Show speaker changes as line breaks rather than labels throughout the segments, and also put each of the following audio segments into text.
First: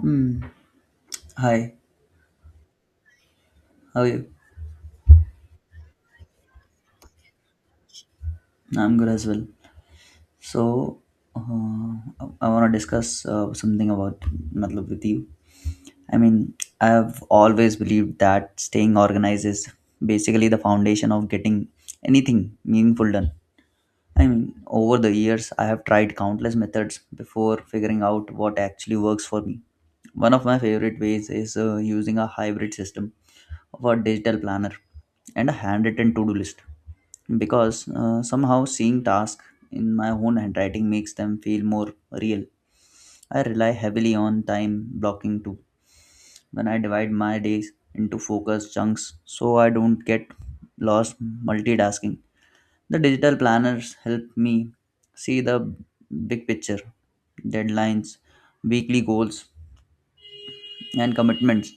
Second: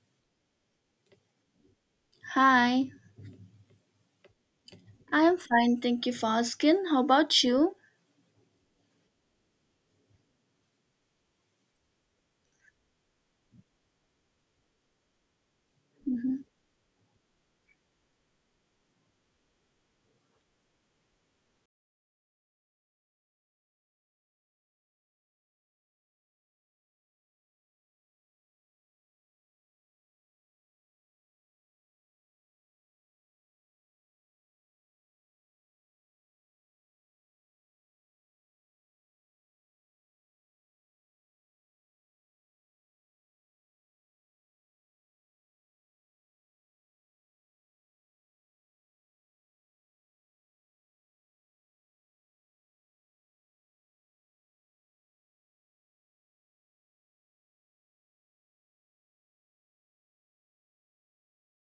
Hmm. Hi,
Hi,
how are you?
I'm fine. Thank you for asking. How about you?
I'm good as well. So, I want to discuss something about matlab with you. I
Mhm.
mean, I have always believed that staying organized is basically the foundation of getting anything meaningful done. Over the years, I have tried countless methods before figuring out what actually works for me. One of my favorite ways is using a hybrid system of a digital planner and a handwritten to do list. Because somehow seeing tasks in my own handwriting makes them feel more real. I rely heavily on time blocking too when I divide my days into focused chunks so I don't get lost multitasking. The digital planners help me see the big picture, deadlines, weekly goals, and commitments,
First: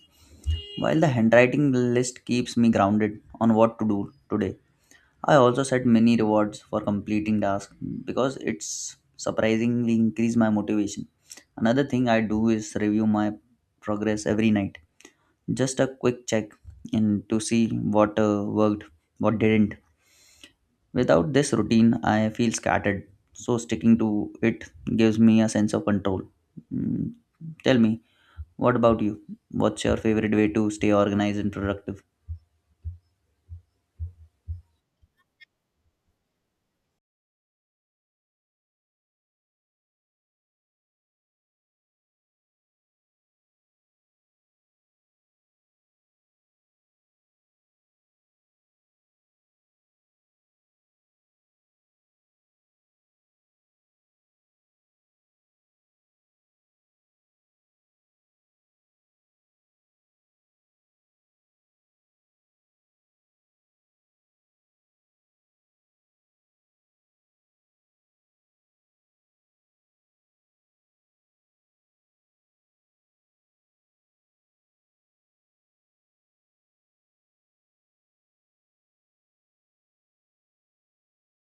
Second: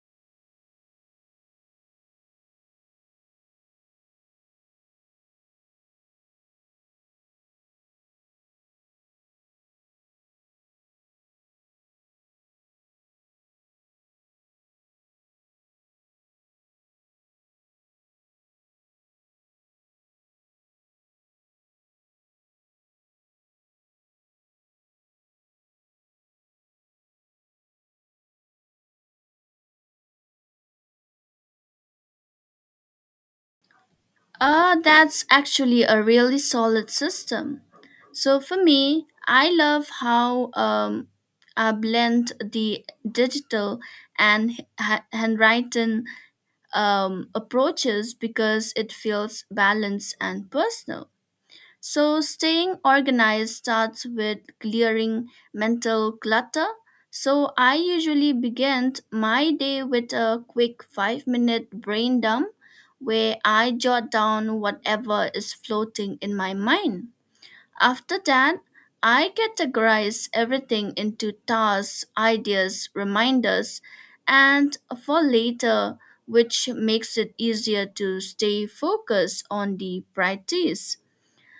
while the handwriting list keeps me grounded on what to do today. I also set many rewards for completing tasks because it's surprisingly increase my motivation. Another thing I do is review my progress every night. Just a quick check in to see what worked, what didn't. Without this routine, I feel scattered. So sticking to it gives me a sense of control. Mm, Tell me, what about you? What's your favorite way to stay organized and productive?
That's actually a really solid system. So for me, I love how I blend the digital and handwritten approaches because it feels balanced and personal. So, staying organized starts with clearing mental clutter. So, I usually begin my day with a quick 5 minute brain dump where I jot down whatever is floating in my mind. After that, I categorize everything into tasks, ideas, reminders, and for later, which makes it easier to stay focused on the priorities.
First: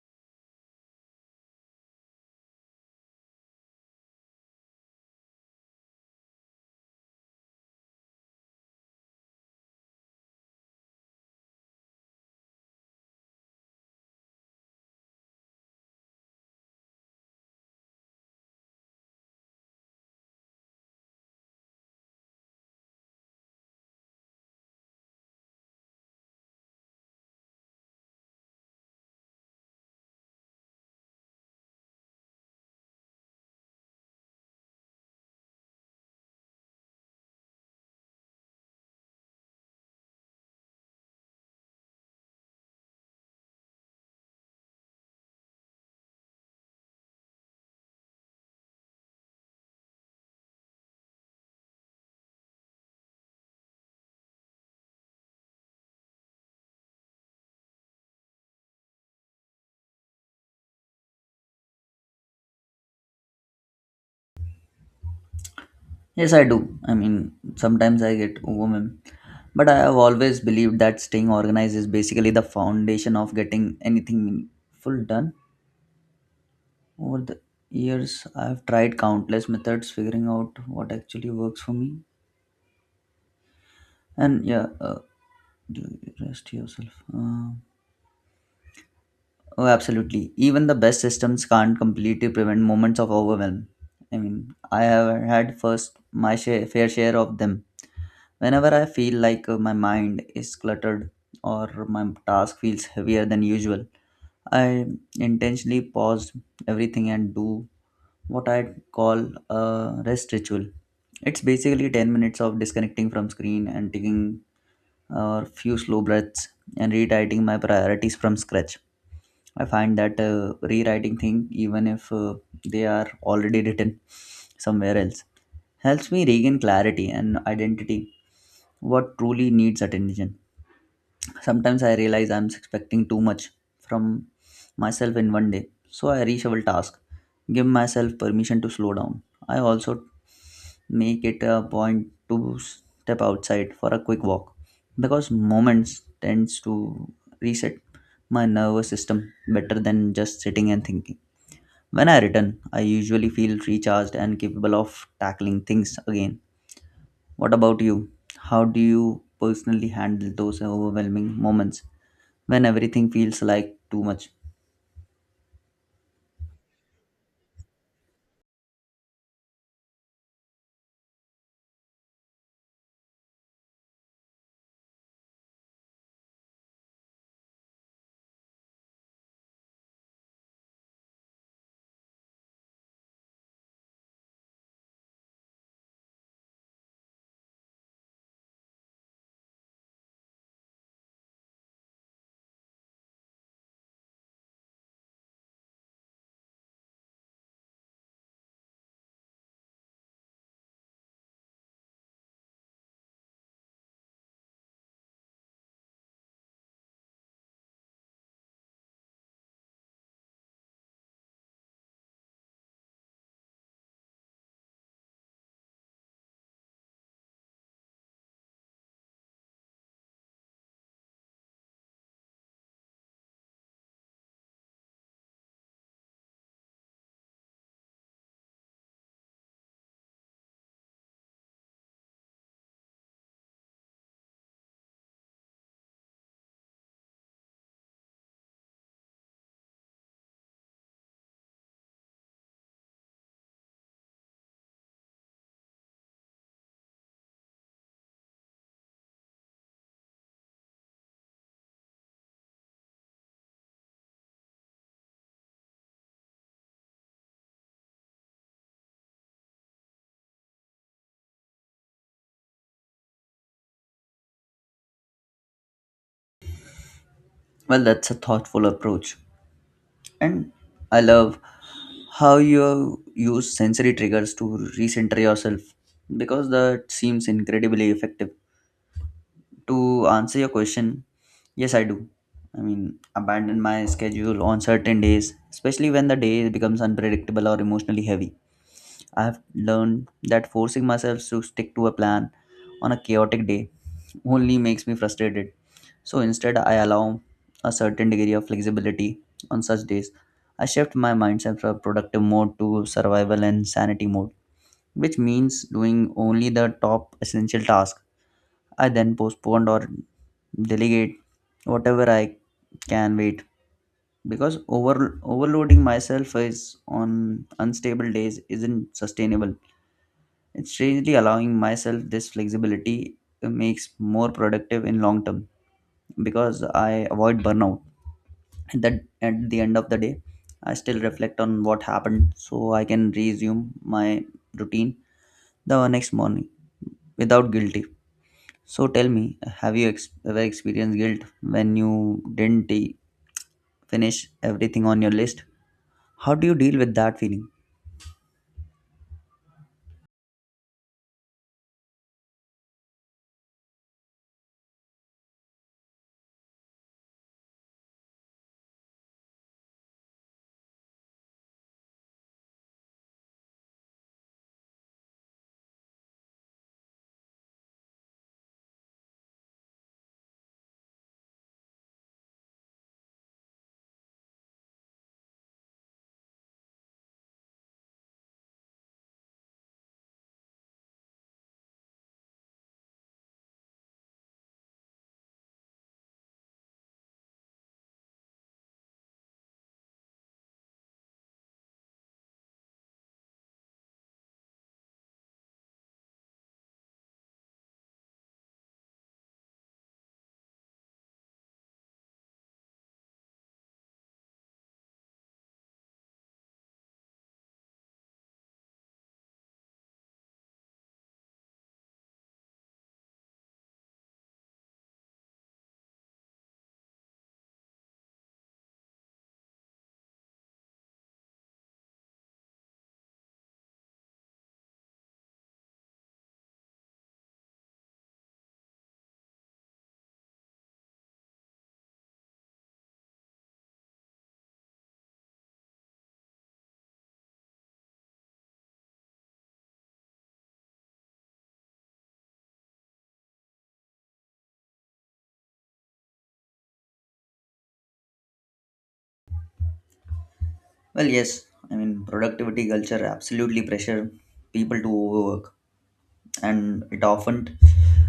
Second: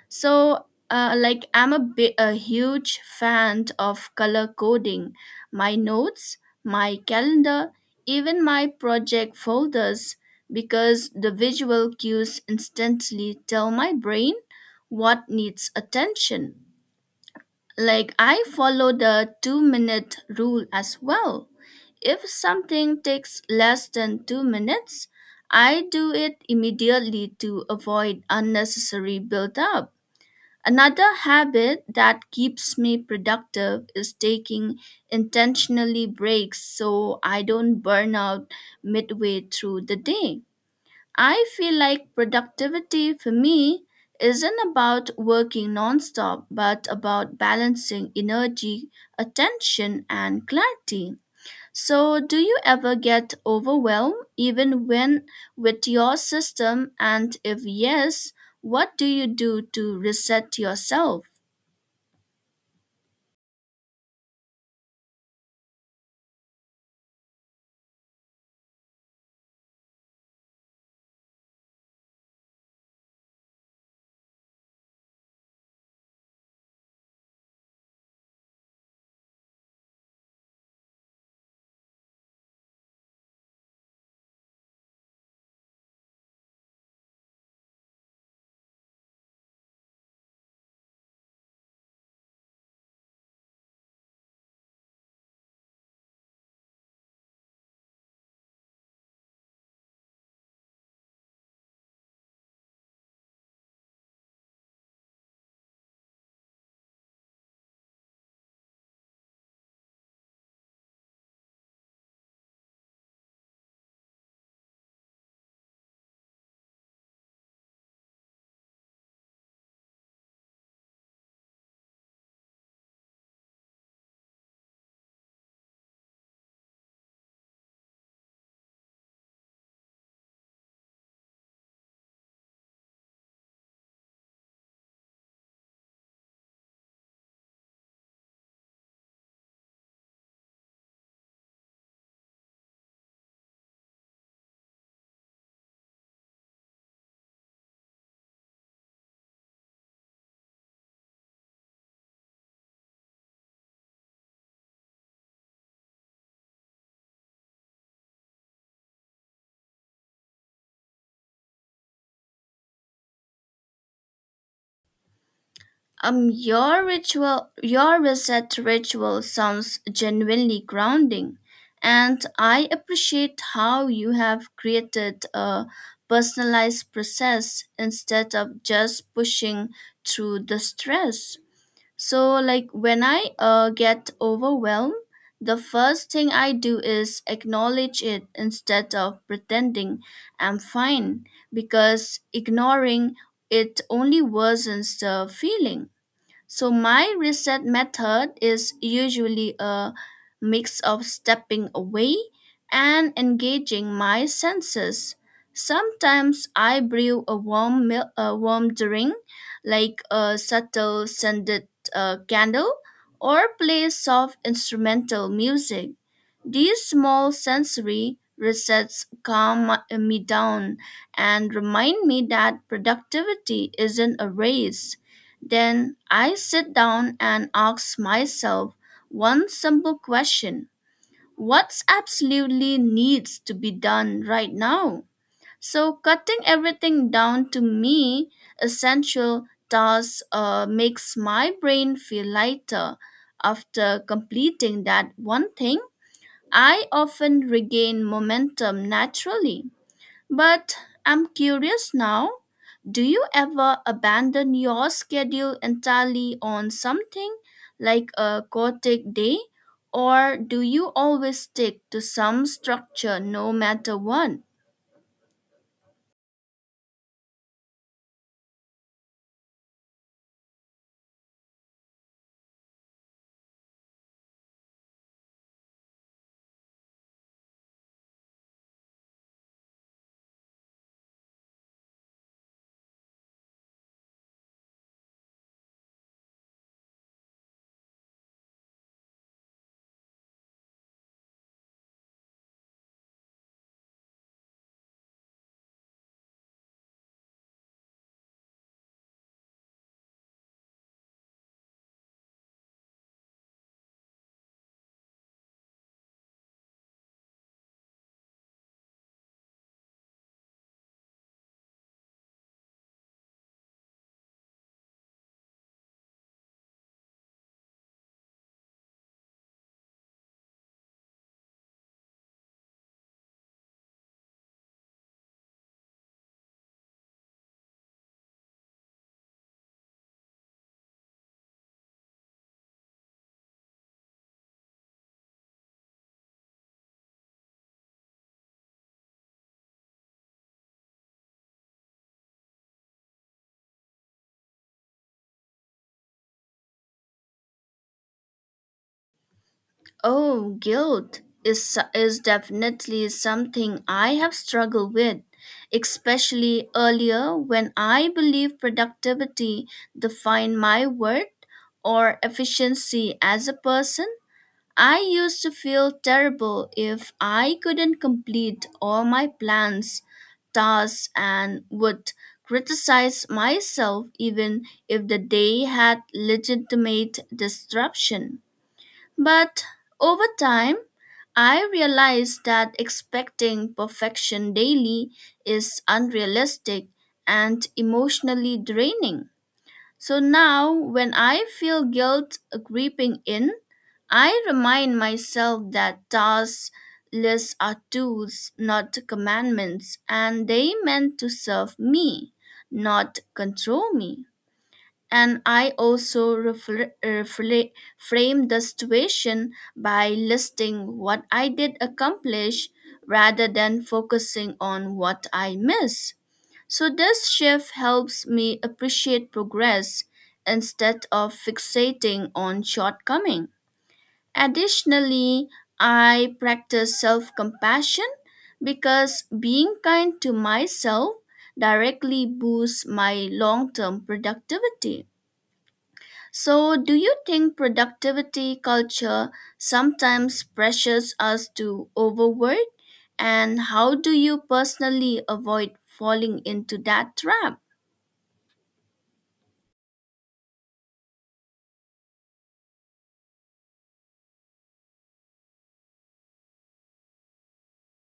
So, I'm a huge fan of color coding. My notes, my calendar, even my project folders, because the visual cues instantly tell my brain what needs attention. Like, I follow the 2 minute rule as well. If something takes less than 2 minutes, I do it immediately to avoid unnecessary build up. Another habit that keeps me productive is taking intentionally breaks so I don't burn out midway through the day. I feel like productivity for me isn't about working nonstop, but about balancing energy, attention, and clarity. So, do you ever get overwhelmed even when with your system? And if yes, what do you do to reset yourself?
Yes, I do. Sometimes I get overwhelmed, but I have always believed that staying organized is basically the foundation of getting anything meaningful done. Over the years, I've tried countless methods figuring out what actually works for me. And yeah, do you rest yourself. Uh, Oh, absolutely. Even the best systems can't completely prevent moments of overwhelm. I have had fair share of them. Whenever I feel like my mind is cluttered or my task feels heavier than usual, I intentionally pause everything and do what I call a rest ritual. It's basically 10 minutes of disconnecting from screen and taking a few slow breaths and rewriting my priorities from scratch. I find that rewriting thing, even if they are already written somewhere else, helps me regain clarity and identity. What truly needs attention. Sometimes I realize I'm expecting too much from myself in one day, so I reshuffle task, give myself permission to slow down. I also make it a point to step outside for a quick walk because moments tends to reset my nervous system better than just sitting and thinking. When I return, I usually feel recharged and capable of tackling things again. What about you? How do you personally handle those overwhelming moments when everything feels like too much?
Your ritual, your reset ritual sounds genuinely grounding, and I appreciate how you have created a personalized process instead of just pushing through the stress. So, like when I get overwhelmed, the first thing I do is acknowledge it instead of pretending I'm fine because ignoring it only worsens the feeling. So my reset method is usually a mix of stepping away and engaging my senses. Sometimes I brew a a warm drink, like a subtle scented candle, or play soft instrumental music. These small sensory resets calm me down and remind me that productivity isn't a race. Then I sit down and ask myself one simple question. What absolutely needs to be done right now? So, cutting everything down to me essential tasks makes my brain feel lighter. After completing that one thing, I often regain momentum naturally. But I'm curious now. Do you ever abandon your schedule entirely on something like a chaotic day, or do you always stick to some structure no matter what?
Well, that's a thoughtful approach. And I love how you use sensory triggers to recenter yourself because that seems incredibly effective. To answer your question, yes, I do. Abandon my schedule on certain days, especially when the day becomes unpredictable or emotionally heavy. I have learned that forcing myself to stick to a plan on a chaotic day only makes me frustrated. So instead, I allow a certain degree of flexibility on such days. I shift my mindset from productive mode to survival and sanity mode, which means doing only the top essential task. I then postponed or delegate whatever I can wait because overloading myself is on unstable days isn't sustainable. It's strangely allowing myself this flexibility makes more productive in long term because I avoid burnout. At the end of the day, I still reflect on what happened so I can resume my routine the next morning without guilt. So tell me, have you ever experienced guilt when you didn't finish everything on your list? How do you deal with that feeling?
Oh, guilt is definitely something I have struggled with, especially earlier when I believe productivity defined my worth or efficiency as a person. I used to feel terrible if I couldn't complete all my plans, tasks, and would criticize myself even if the day had legitimate disruption. But over time, I realized that expecting perfection daily is unrealistic and emotionally draining. So now, when I feel guilt creeping in, I remind myself that tasks lists are tools, not commandments, and they meant to serve me, not control me. And I also frame the situation by listing what I did accomplish rather than focusing on what I miss. So this shift helps me appreciate progress instead of fixating on shortcoming. Additionally, I practice self-compassion because being kind to myself directly boosts my long-term productivity. So, do you think productivity culture sometimes pressures us to overwork? And how do you personally avoid falling into that trap?
Well, yes. Productivity culture absolutely pressure people to overwork, and it often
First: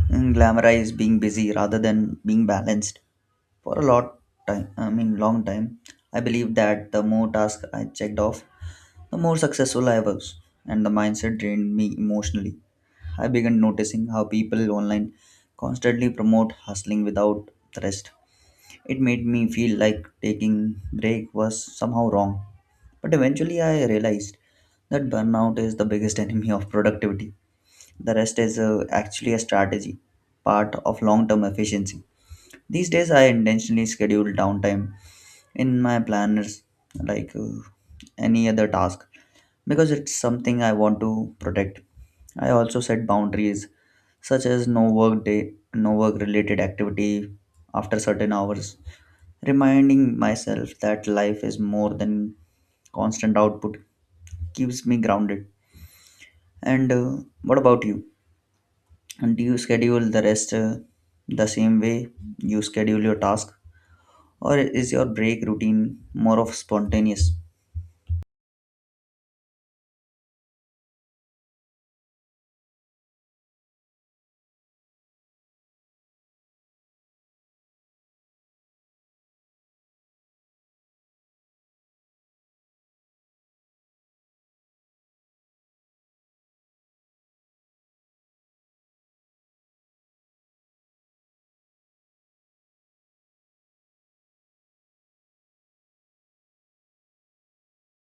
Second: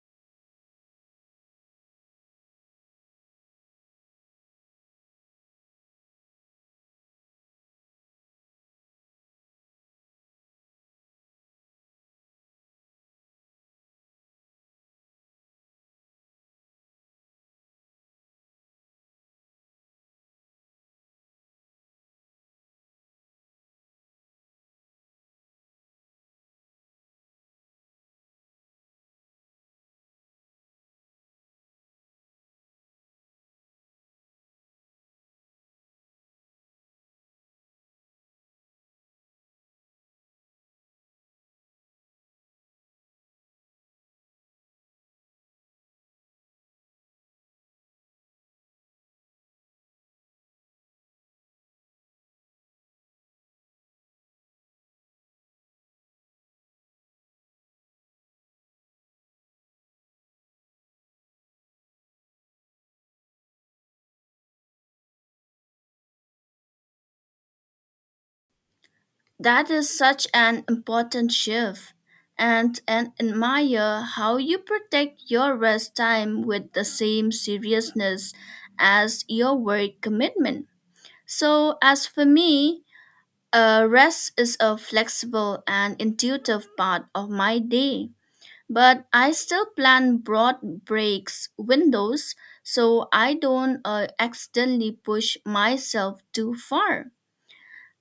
glamorizes being busy rather than being balanced for a lot time. Long time. I believe that the more tasks I checked off, the more successful I was, and the mindset drained me emotionally. I began noticing how people online constantly promote hustling without rest. It made me feel like taking break was somehow wrong. But eventually I realized that burnout is the biggest enemy of productivity. The rest is actually a strategy, part of long-term efficiency. These days I intentionally schedule downtime in my planners like any other task because it's something I want to protect. I also set boundaries such as no work related activity after certain hours, reminding myself that life is more than constant output, keeps me grounded and, what about you, and do you schedule the rest, the same way you schedule your task, or is your break routine more of spontaneous?
That is such an important shift. And admire how you protect your rest time with the same seriousness as your work commitment. So, as for me, rest is a flexible and intuitive part of my day. But I still plan broad breaks windows so I don't accidentally push myself too far.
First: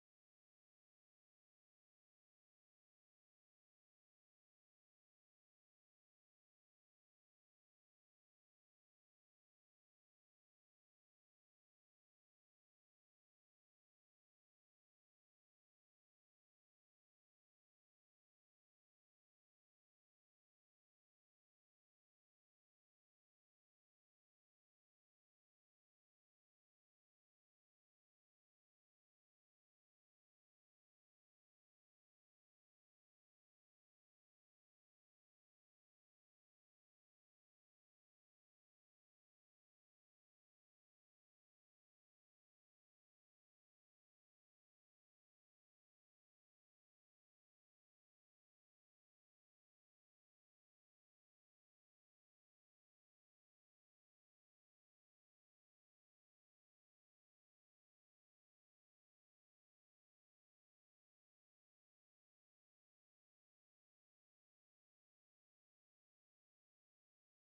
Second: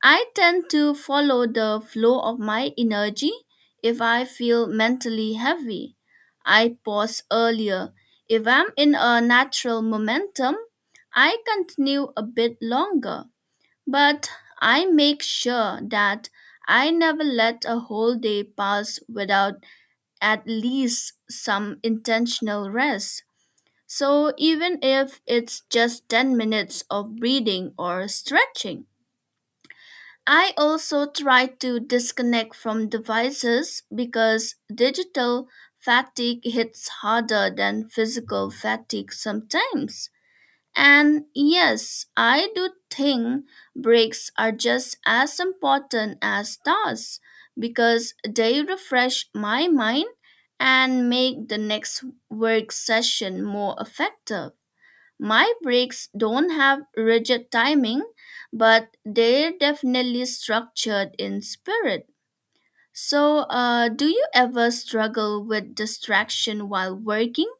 I tend to follow the flow of my energy if I feel mentally heavy. I pause earlier. If I'm in a natural momentum, I continue a bit longer. But I make sure that I never let a whole day pass without at least some intentional rest. So even if it's just 10 minutes of breathing or stretching, I also try to disconnect from devices because digital fatigue hits harder than physical fatigue sometimes. And yes, I do think breaks are just as important as tasks because they refresh my mind and make the next work session more effective. My breaks don't have rigid timing, but they're definitely structured in spirit. So, do you ever struggle with distraction while working?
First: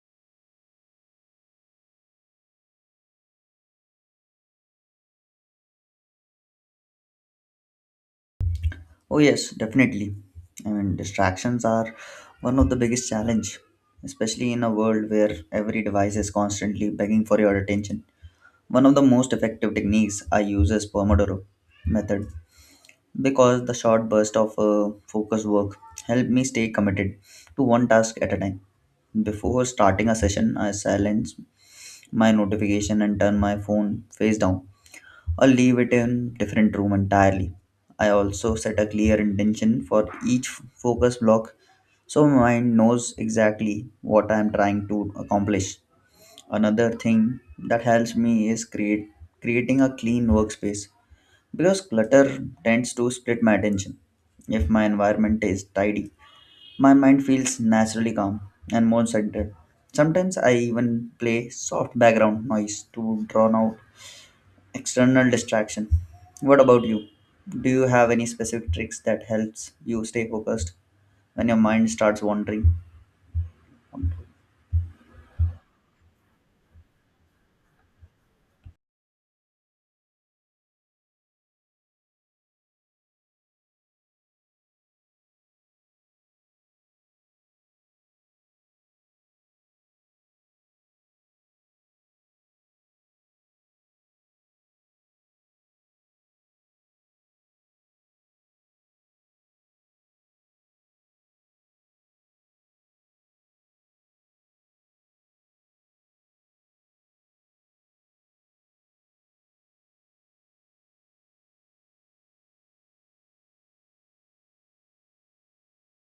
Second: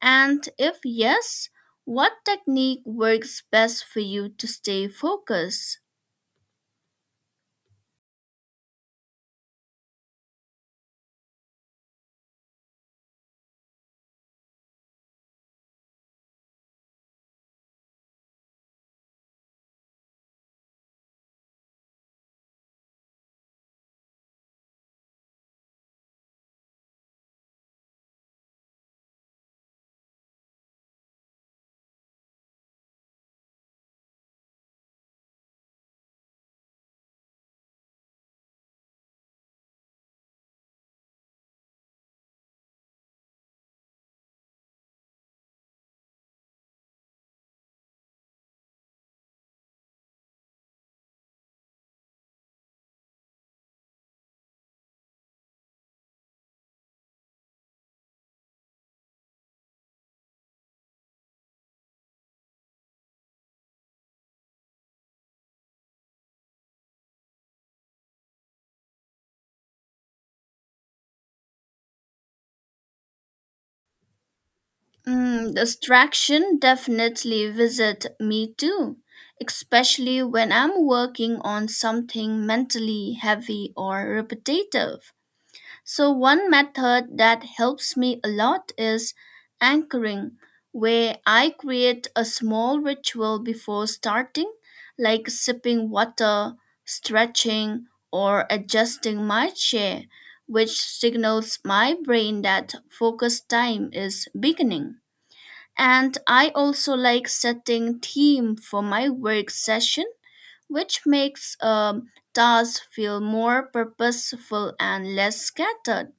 And if yes, what technique works best for you to stay focused?
Oh yes, definitely. Distractions are one of the biggest challenge, especially in a world where every device is constantly begging for your attention. One of the most effective techniques I use is Pomodoro method because the short burst of focus work help me stay committed to one task at a time. Before starting a session, I silence my notification and turn my phone face down or leave it in different room entirely. I also set a clear intention for each focus block so my mind knows exactly what I am trying to accomplish. Another thing that helps me is create creating a clean workspace because clutter tends to split my attention. If my environment is tidy, my mind feels naturally calm and more centered. Sometimes I even play soft background noise to drown out external distraction. What about you? Do you have any specific tricks that helps you stay focused when your mind starts wandering?
Distraction definitely visit me too, especially when I'm working on something mentally heavy or repetitive. So, one method that helps me a lot is anchoring, where I create a small ritual before starting, like sipping water, stretching, or adjusting my chair, which signals my brain that focus time is beginning. And I also like setting theme for my work session, which makes tasks feel more purposeful and less scattered.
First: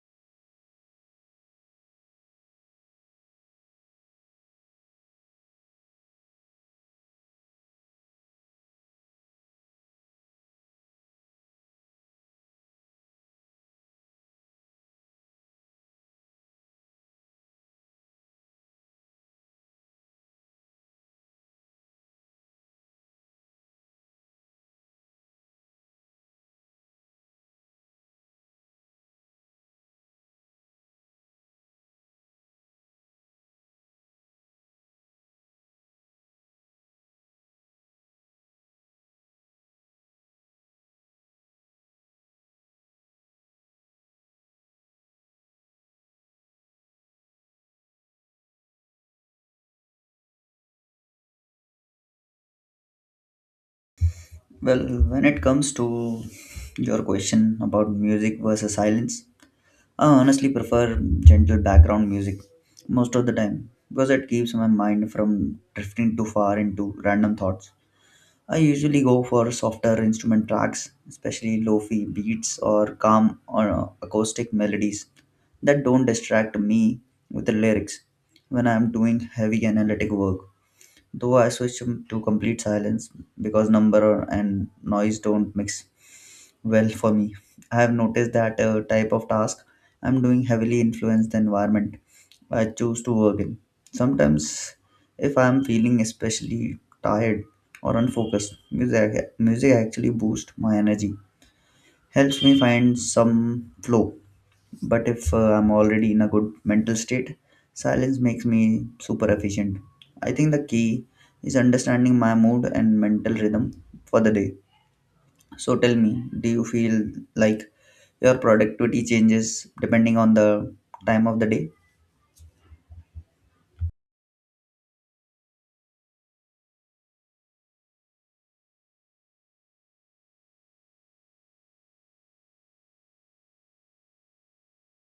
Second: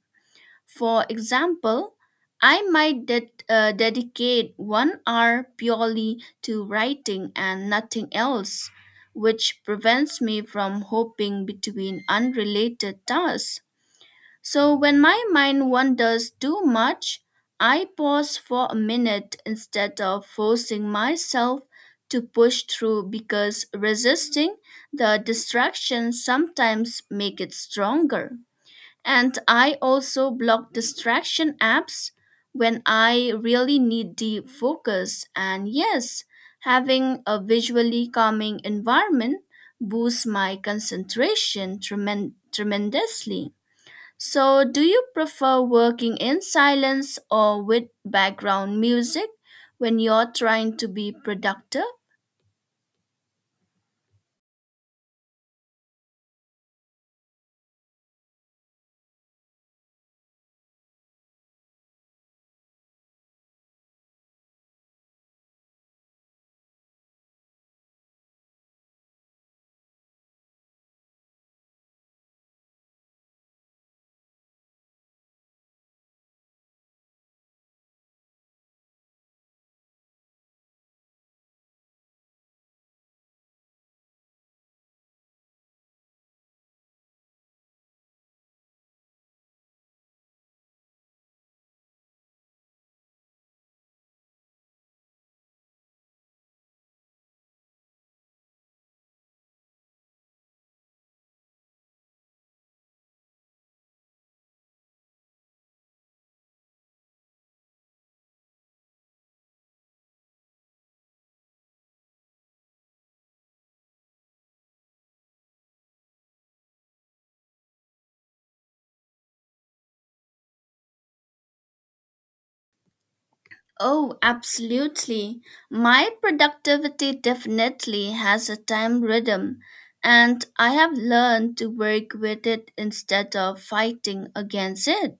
For example, I might dedicate one hour purely to writing and nothing else, which prevents me from hopping between unrelated tasks. So when my mind wanders too much, I pause for a minute instead of forcing myself to push through because resisting the distraction sometimes make it stronger. And I also block distraction apps when I really need deep focus. And yes, having a visually calming environment boosts my concentration tremendously. So, do you prefer working in silence or with background music when you're trying to be productive?
Well, when it comes to your question about music versus silence, I honestly prefer gentle background music most of the time because it keeps my mind from drifting too far into random thoughts. I usually go for softer instrument tracks, especially lo-fi beats or calm or acoustic melodies that don't distract me with the lyrics when I am doing heavy analytic work. Though I switch to complete silence because number and noise don't mix well for me. I have noticed that type of task I'm doing heavily influence the environment I choose to work in. Sometimes, if I'm feeling especially tired or unfocused, music actually boosts my energy, helps me find some flow. But if I'm already in a good mental state, silence makes me super efficient. I think the key is understanding my mood and mental rhythm for the day. So tell me, do you feel like your productivity changes depending on the time of the day?
Oh, absolutely. My productivity definitely has a time rhythm, and I have learned to work with it instead of fighting against it.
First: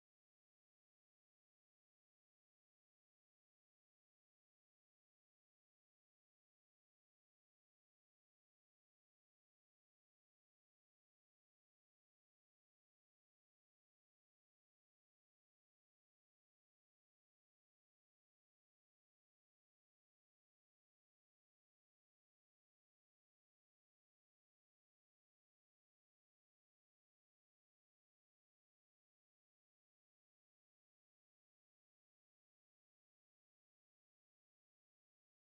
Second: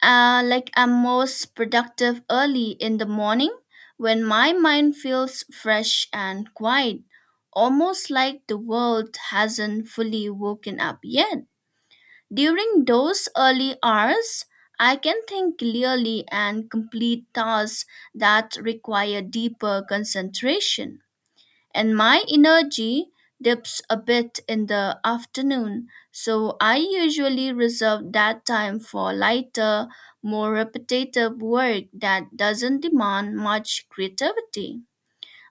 Like I'm most productive early in the morning when my mind feels fresh and quiet, almost like the world hasn't fully woken up yet. During those early hours, I can think clearly and complete tasks that require deeper concentration. And my energy dips a bit in the afternoon, so I usually reserve that time for lighter, more repetitive work that doesn't demand much creativity.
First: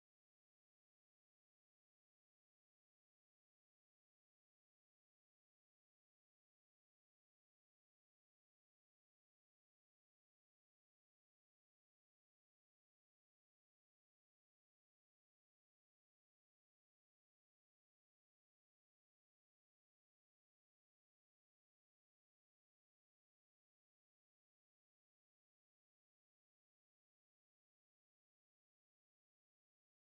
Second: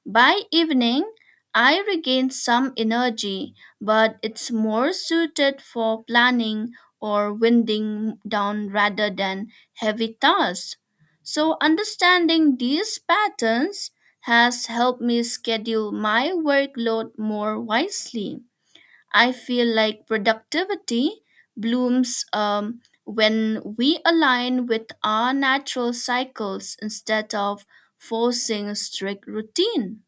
By evening, I regain some energy, but it's more suited for planning or winding down rather than heavy tasks. So, understanding these patterns has helped me schedule my workload more wisely. I feel like productivity blooms when we align with our natural cycles instead of forcing a strict routine.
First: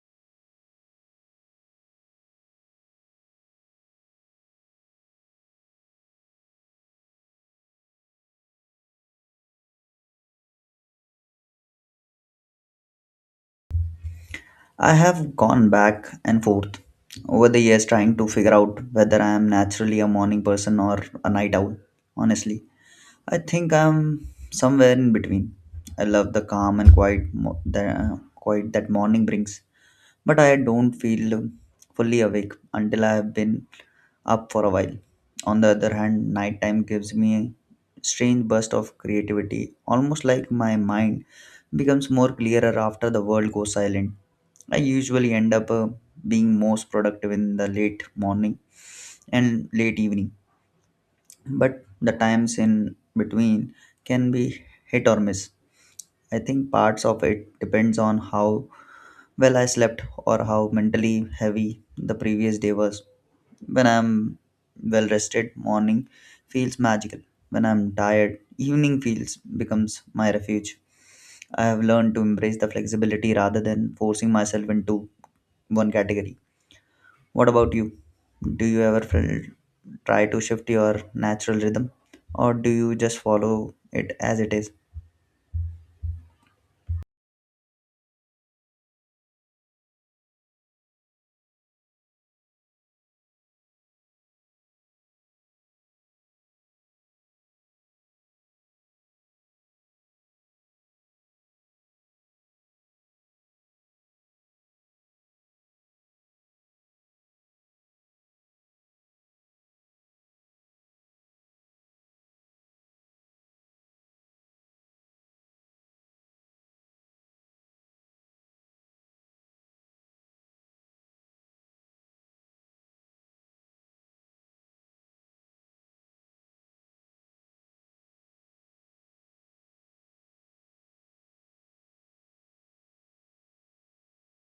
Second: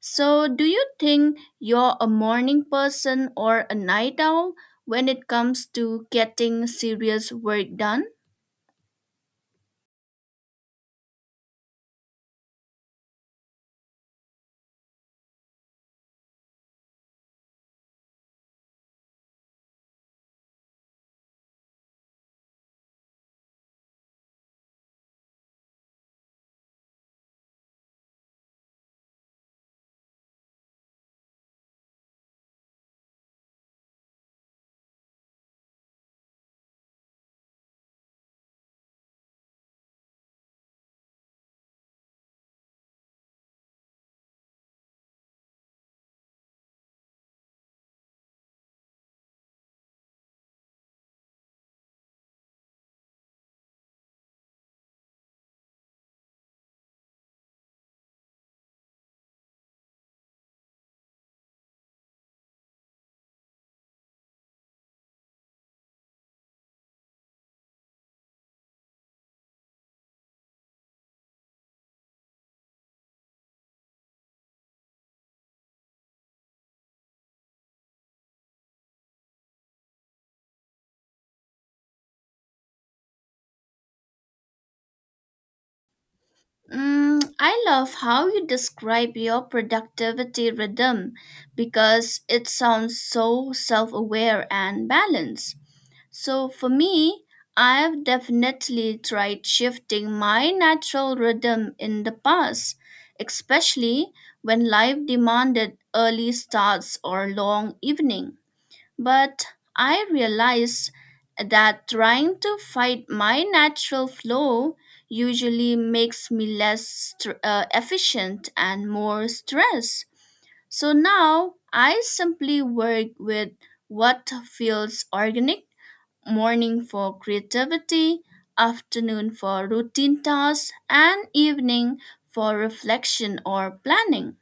So, do you think you're a morning person or a night owl when it comes to getting serious work done?
I have gone back and forth over the years trying to figure out whether I am naturally a morning person or a night owl. Honestly, I think I'm somewhere in between. I love the calm and quiet, mo- the quiet that morning brings, but I don't feel fully awake until I have been up for a while. On the other hand, nighttime gives me a strange burst of creativity, almost like my mind becomes more clearer after the world goes silent. I usually end up being most productive in the late morning and late evening, but the times in between can be hit or miss. I think parts of it depends on how well I slept or how mentally heavy the previous day was. When I'm well rested, morning feels magical. When I'm tired, evening feels becomes my refuge. I have learned to embrace the flexibility rather than forcing myself into one category. What about you? Do you ever feel, try to shift your natural rhythm or do you just follow it as it is?
I love how you describe your productivity rhythm because it sounds so self aware and balanced. So, for me, I've definitely tried shifting my natural rhythm in the past, especially when life demanded early starts or long evening. But I realize that trying to fight my natural flow usually makes me less efficient and more stressed. So now I simply work with what feels organic morning for creativity, afternoon for routine tasks, and evening for reflection or planning.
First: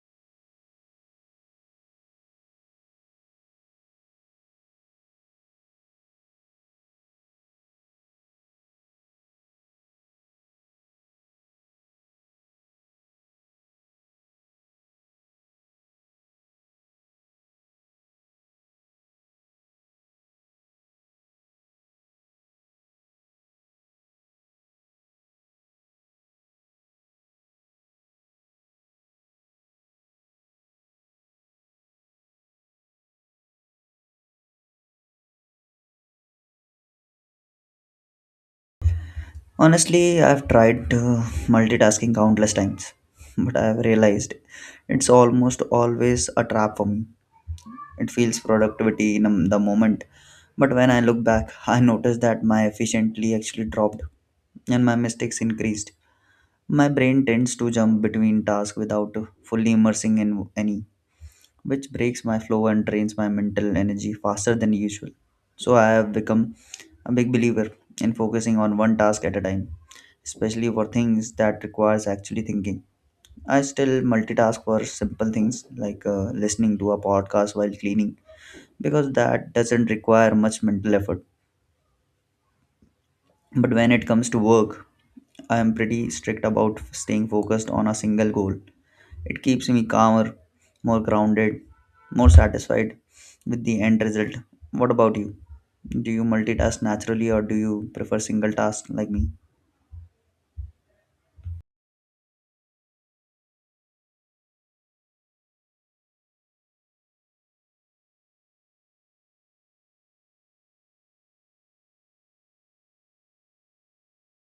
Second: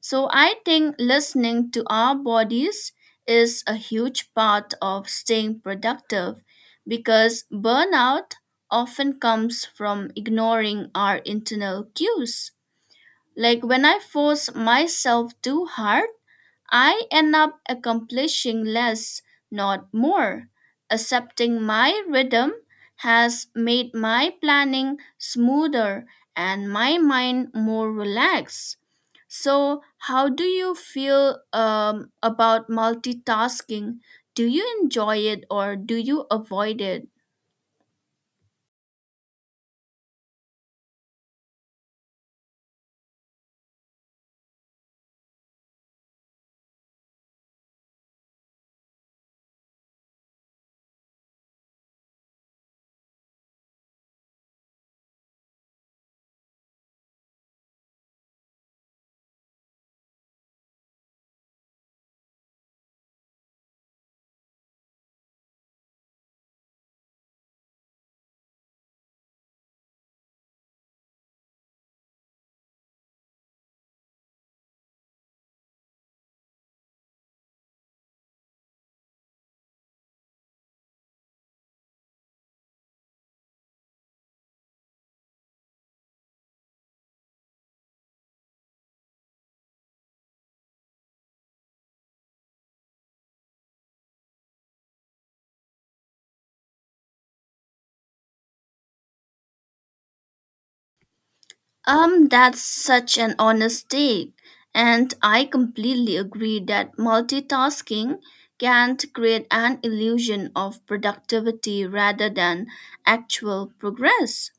So I think listening to our bodies is a huge part of staying productive because burnout often comes from ignoring our internal cues. Like when I force myself too hard, I end up accomplishing less, not more. Accepting my rhythm has made my planning smoother and my mind more relaxed. So, how do you feel about multitasking? Do you enjoy it or do you avoid it?
Honestly, I've tried multitasking countless times, but I've realized it's almost always a trap for me. It feels productivity in the moment, but when I look back I notice that my efficiently actually dropped and my mistakes increased. My brain tends to jump between tasks without fully immersing in any, which breaks my flow and drains my mental energy faster than usual. So I have become a big believer in focusing on one task at a time, especially for things that requires actually thinking. I still multitask for simple things like listening to a podcast while cleaning because that doesn't require much mental effort. But when it comes to work, I am pretty strict about staying focused on a single goal. It keeps me calmer, more grounded, more satisfied with the end result. What about you? Do you multitask naturally or do you prefer single task like me?
That's such an honest take. And I completely agree that multitasking can create an illusion of productivity rather than actual progress.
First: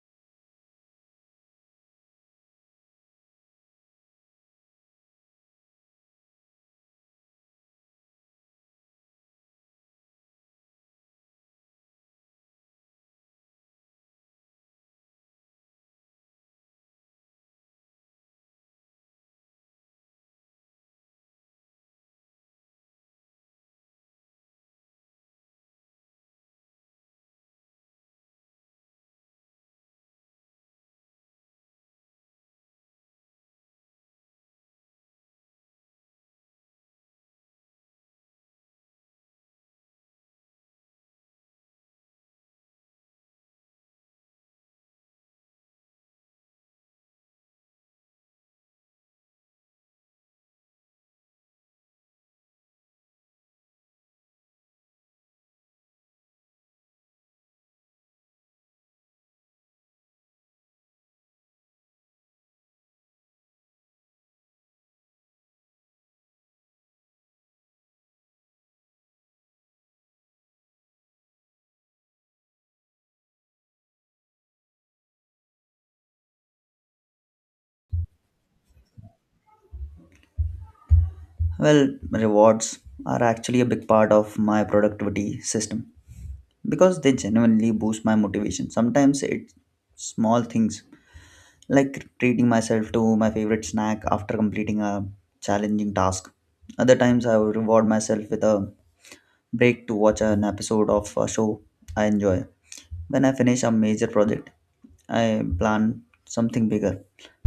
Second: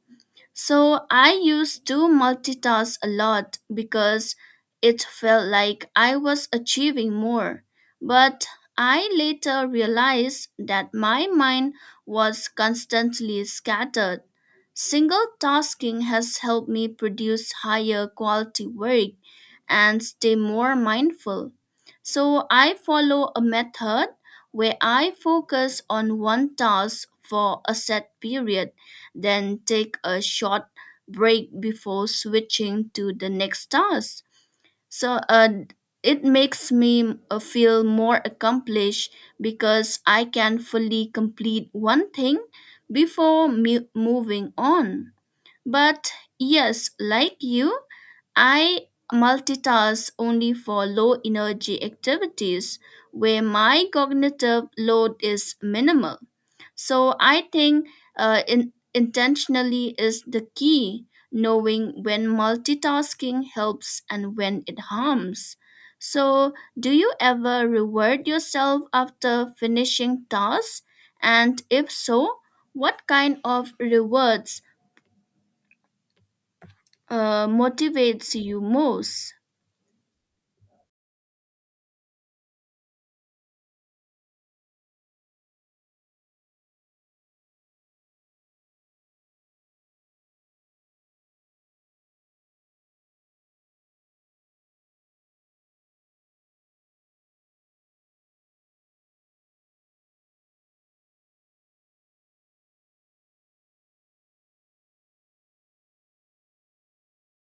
So I used to multitask a lot because it felt like I was achieving more. But I later realized that my mind was constantly scattered. Single tasking has helped me produce higher quality work and stay more mindful. So I follow a method where I focus on one task for a set period, then take a short break before switching to the next task. So it makes me feel more accomplished because I can fully complete one thing before moving on. But yes, like you, I multitask only for low energy activities where my cognitive load is minimal. So I think intentionally is the key, knowing when multitasking helps and when it harms. So, do you ever reward yourself after finishing tasks? And if so, what kind of rewards motivates you most?
Well, rewards are actually a big part of my productivity system because they genuinely boost my motivation. Sometimes it's small things like treating myself to my favorite snack after completing a challenging task. Other times, I will reward myself with a break to watch an episode of a show I enjoy. When I finish a major project, I plan something bigger,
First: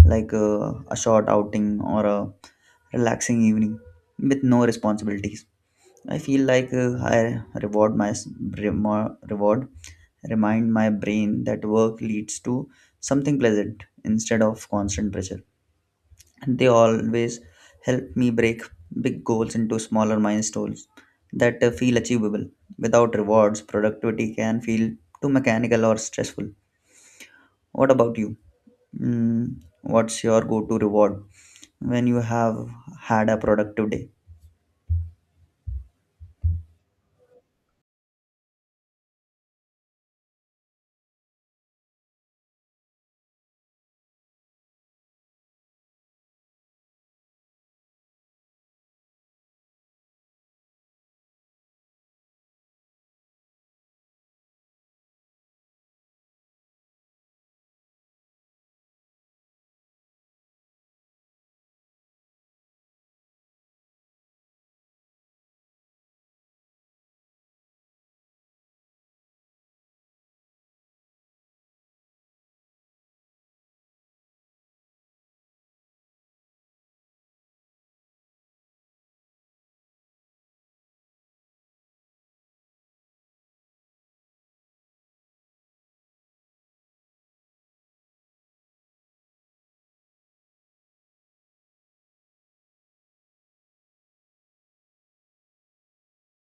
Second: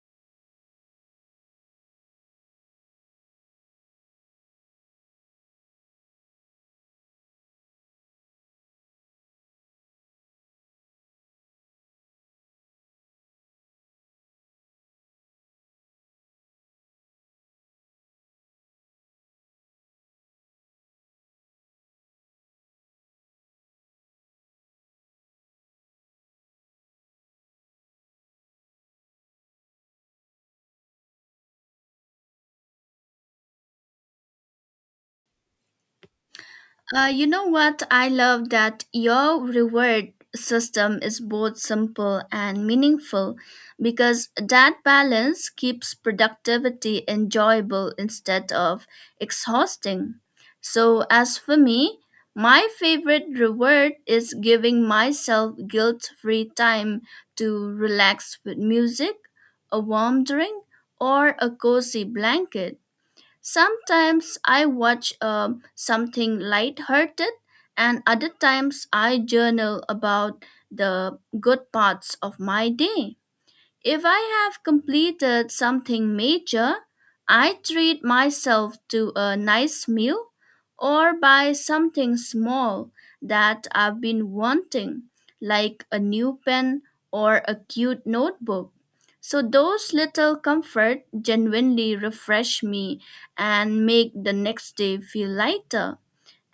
like a short outing or a relaxing evening with no responsibilities. I feel like I reward my remo- reward remind my brain that work leads to something pleasant instead of constant pressure. They always help me break big goals into smaller milestones that feel achievable. Without rewards, productivity can feel too mechanical or stressful. What about you? Mm, what's your go to reward when you have had a productive day?
You know what? I love that your reward system is both simple and meaningful because that balance keeps productivity enjoyable instead of exhausting. So, as for me, my favorite reward is giving myself guilt free time to relax with music, a warm drink, or a cozy blanket. Sometimes I watch something lighthearted, and other times I journal about the good parts of my day. If I have completed something major, I treat myself to a nice meal or buy something small that I've been wanting, like a new pen or a cute notebook. So those little comfort genuinely refresh me and make the next day feel lighter.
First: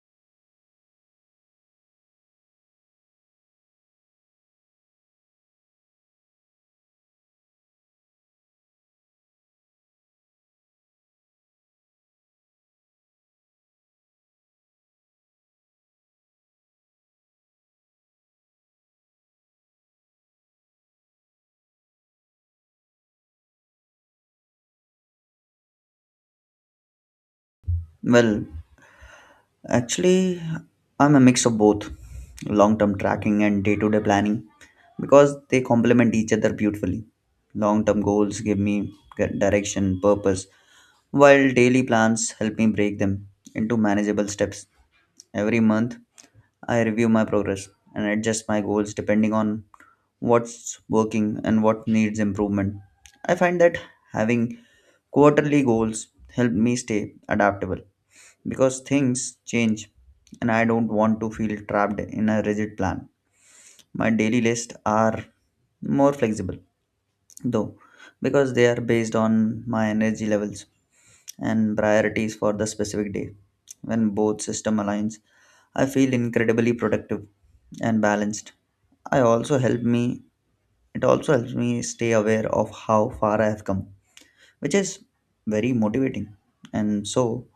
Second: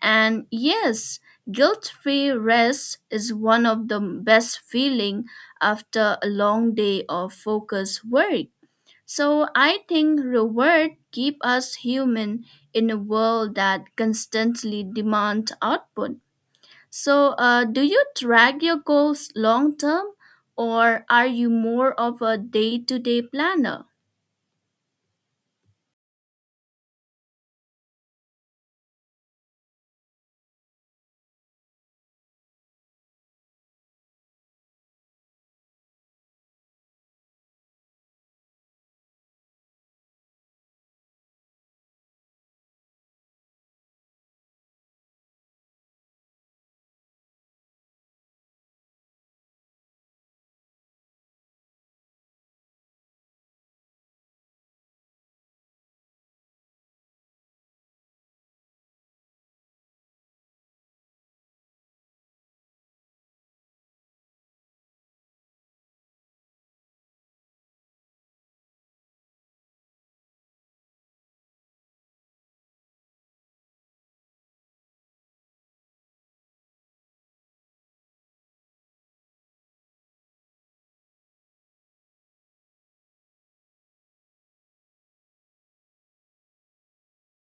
And yes, guilt-free rest is one of the best feeling after a long day of focused work. So I think reward keep us human in a world that constantly demand output. So do you track your goals long term or are you more of a day-to-day planner?
Well, actually, I'm a mix of both long term tracking and day to day planning because they complement each other beautifully. Long term goals give me direction, purpose, while daily plans help me break them into manageable steps. Every month, I review my progress and adjust my goals depending on what's working and what needs improvement. I find that having quarterly goals help me stay adaptable because things change and I don't want to feel trapped in a rigid plan. My daily lists are more flexible though because they are based on my energy levels and priorities for the specific day. When both system aligns, I feel incredibly productive and balanced. I also help me It also helps me stay aware of how far I have come, which is very motivating. And so,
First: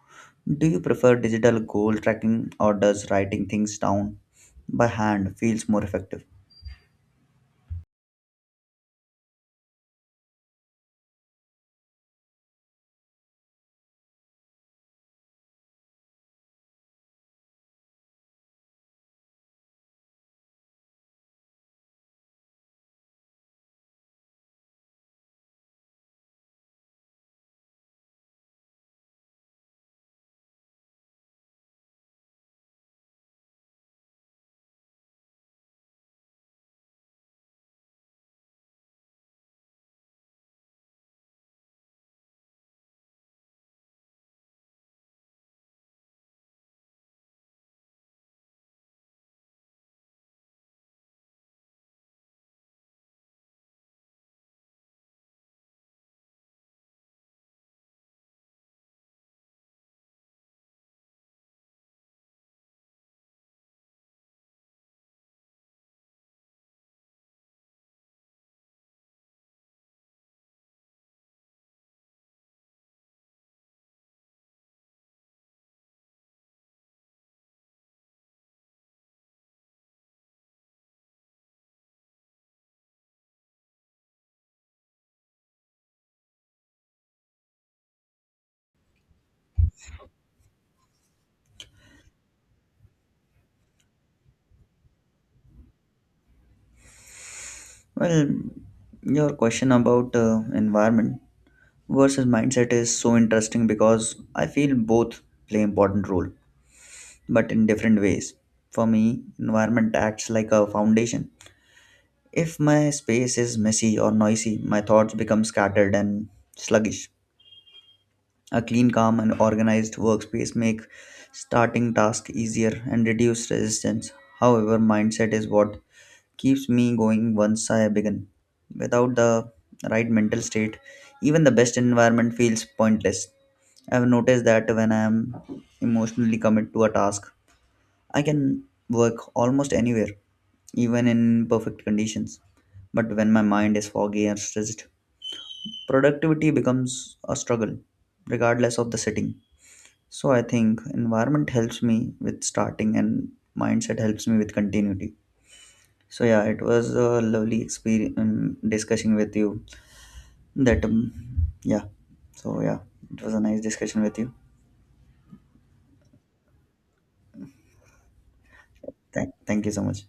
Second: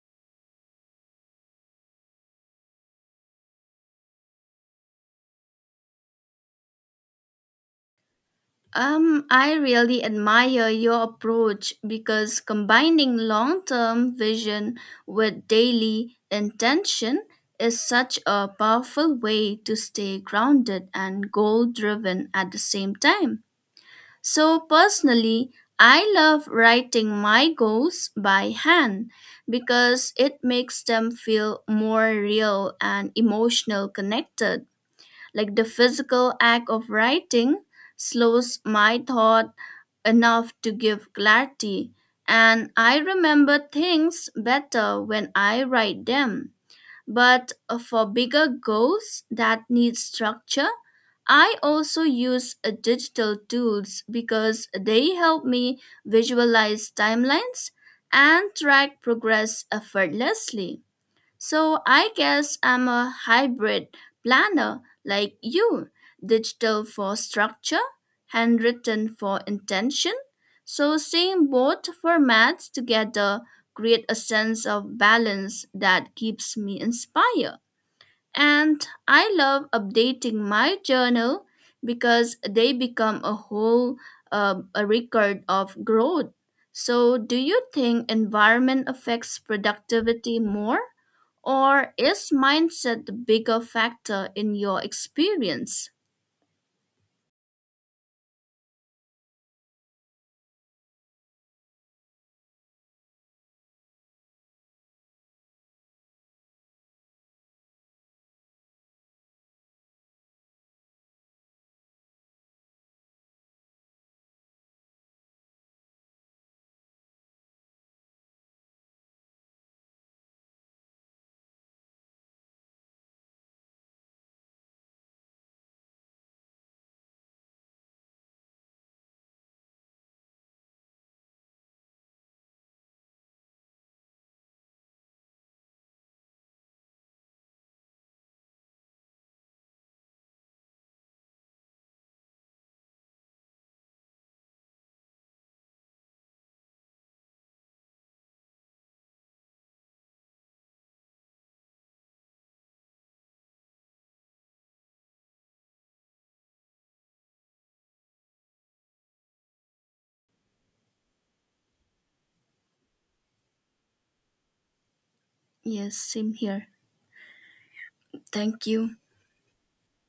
do you prefer digital goal tracking or does writing things down by hand feels more effective?
I really admire your approach because combining long term vision with daily intention is such a powerful way to stay grounded and goal driven at the same time. So, personally, I love writing my goals by hand because it makes them feel more real and emotional connected. Like the physical act of writing slows my thought enough to give clarity, and I remember things better when I write them. But for bigger goals that need structure, I also use digital tools because they help me visualize timelines and track progress effortlessly. So I guess I'm a hybrid planner like you digital for structure, handwritten for intention. So seeing both formats together create a sense of balance that keeps me inspired. And I love updating my journal because they become a whole a record of growth. So do you think environment affects productivity more? Or is mindset the bigger factor in your experience?
Well, your question about environment versus mindset is so interesting because I feel both play important role but in different ways. For me, environment acts like a foundation. If my space is messy or noisy, my thoughts become scattered and sluggish. A clean, calm, and organized workspace make starting tasks easier and reduce resistance. However, mindset is what keeps me going once I begin. Without the right mental state, even the best environment feels pointless. I've noticed that when I am emotionally committed to a task, I can work almost anywhere, even in perfect conditions. But when my mind is foggy and stressed, productivity becomes a struggle, regardless of the setting. So I think environment helps me with starting and mindset helps me with continuity. So yeah, it was a lovely experience discussing with you. That yeah. So yeah, it was a nice discussion with you.
Yes, same here. Thank you.
Thank you so much.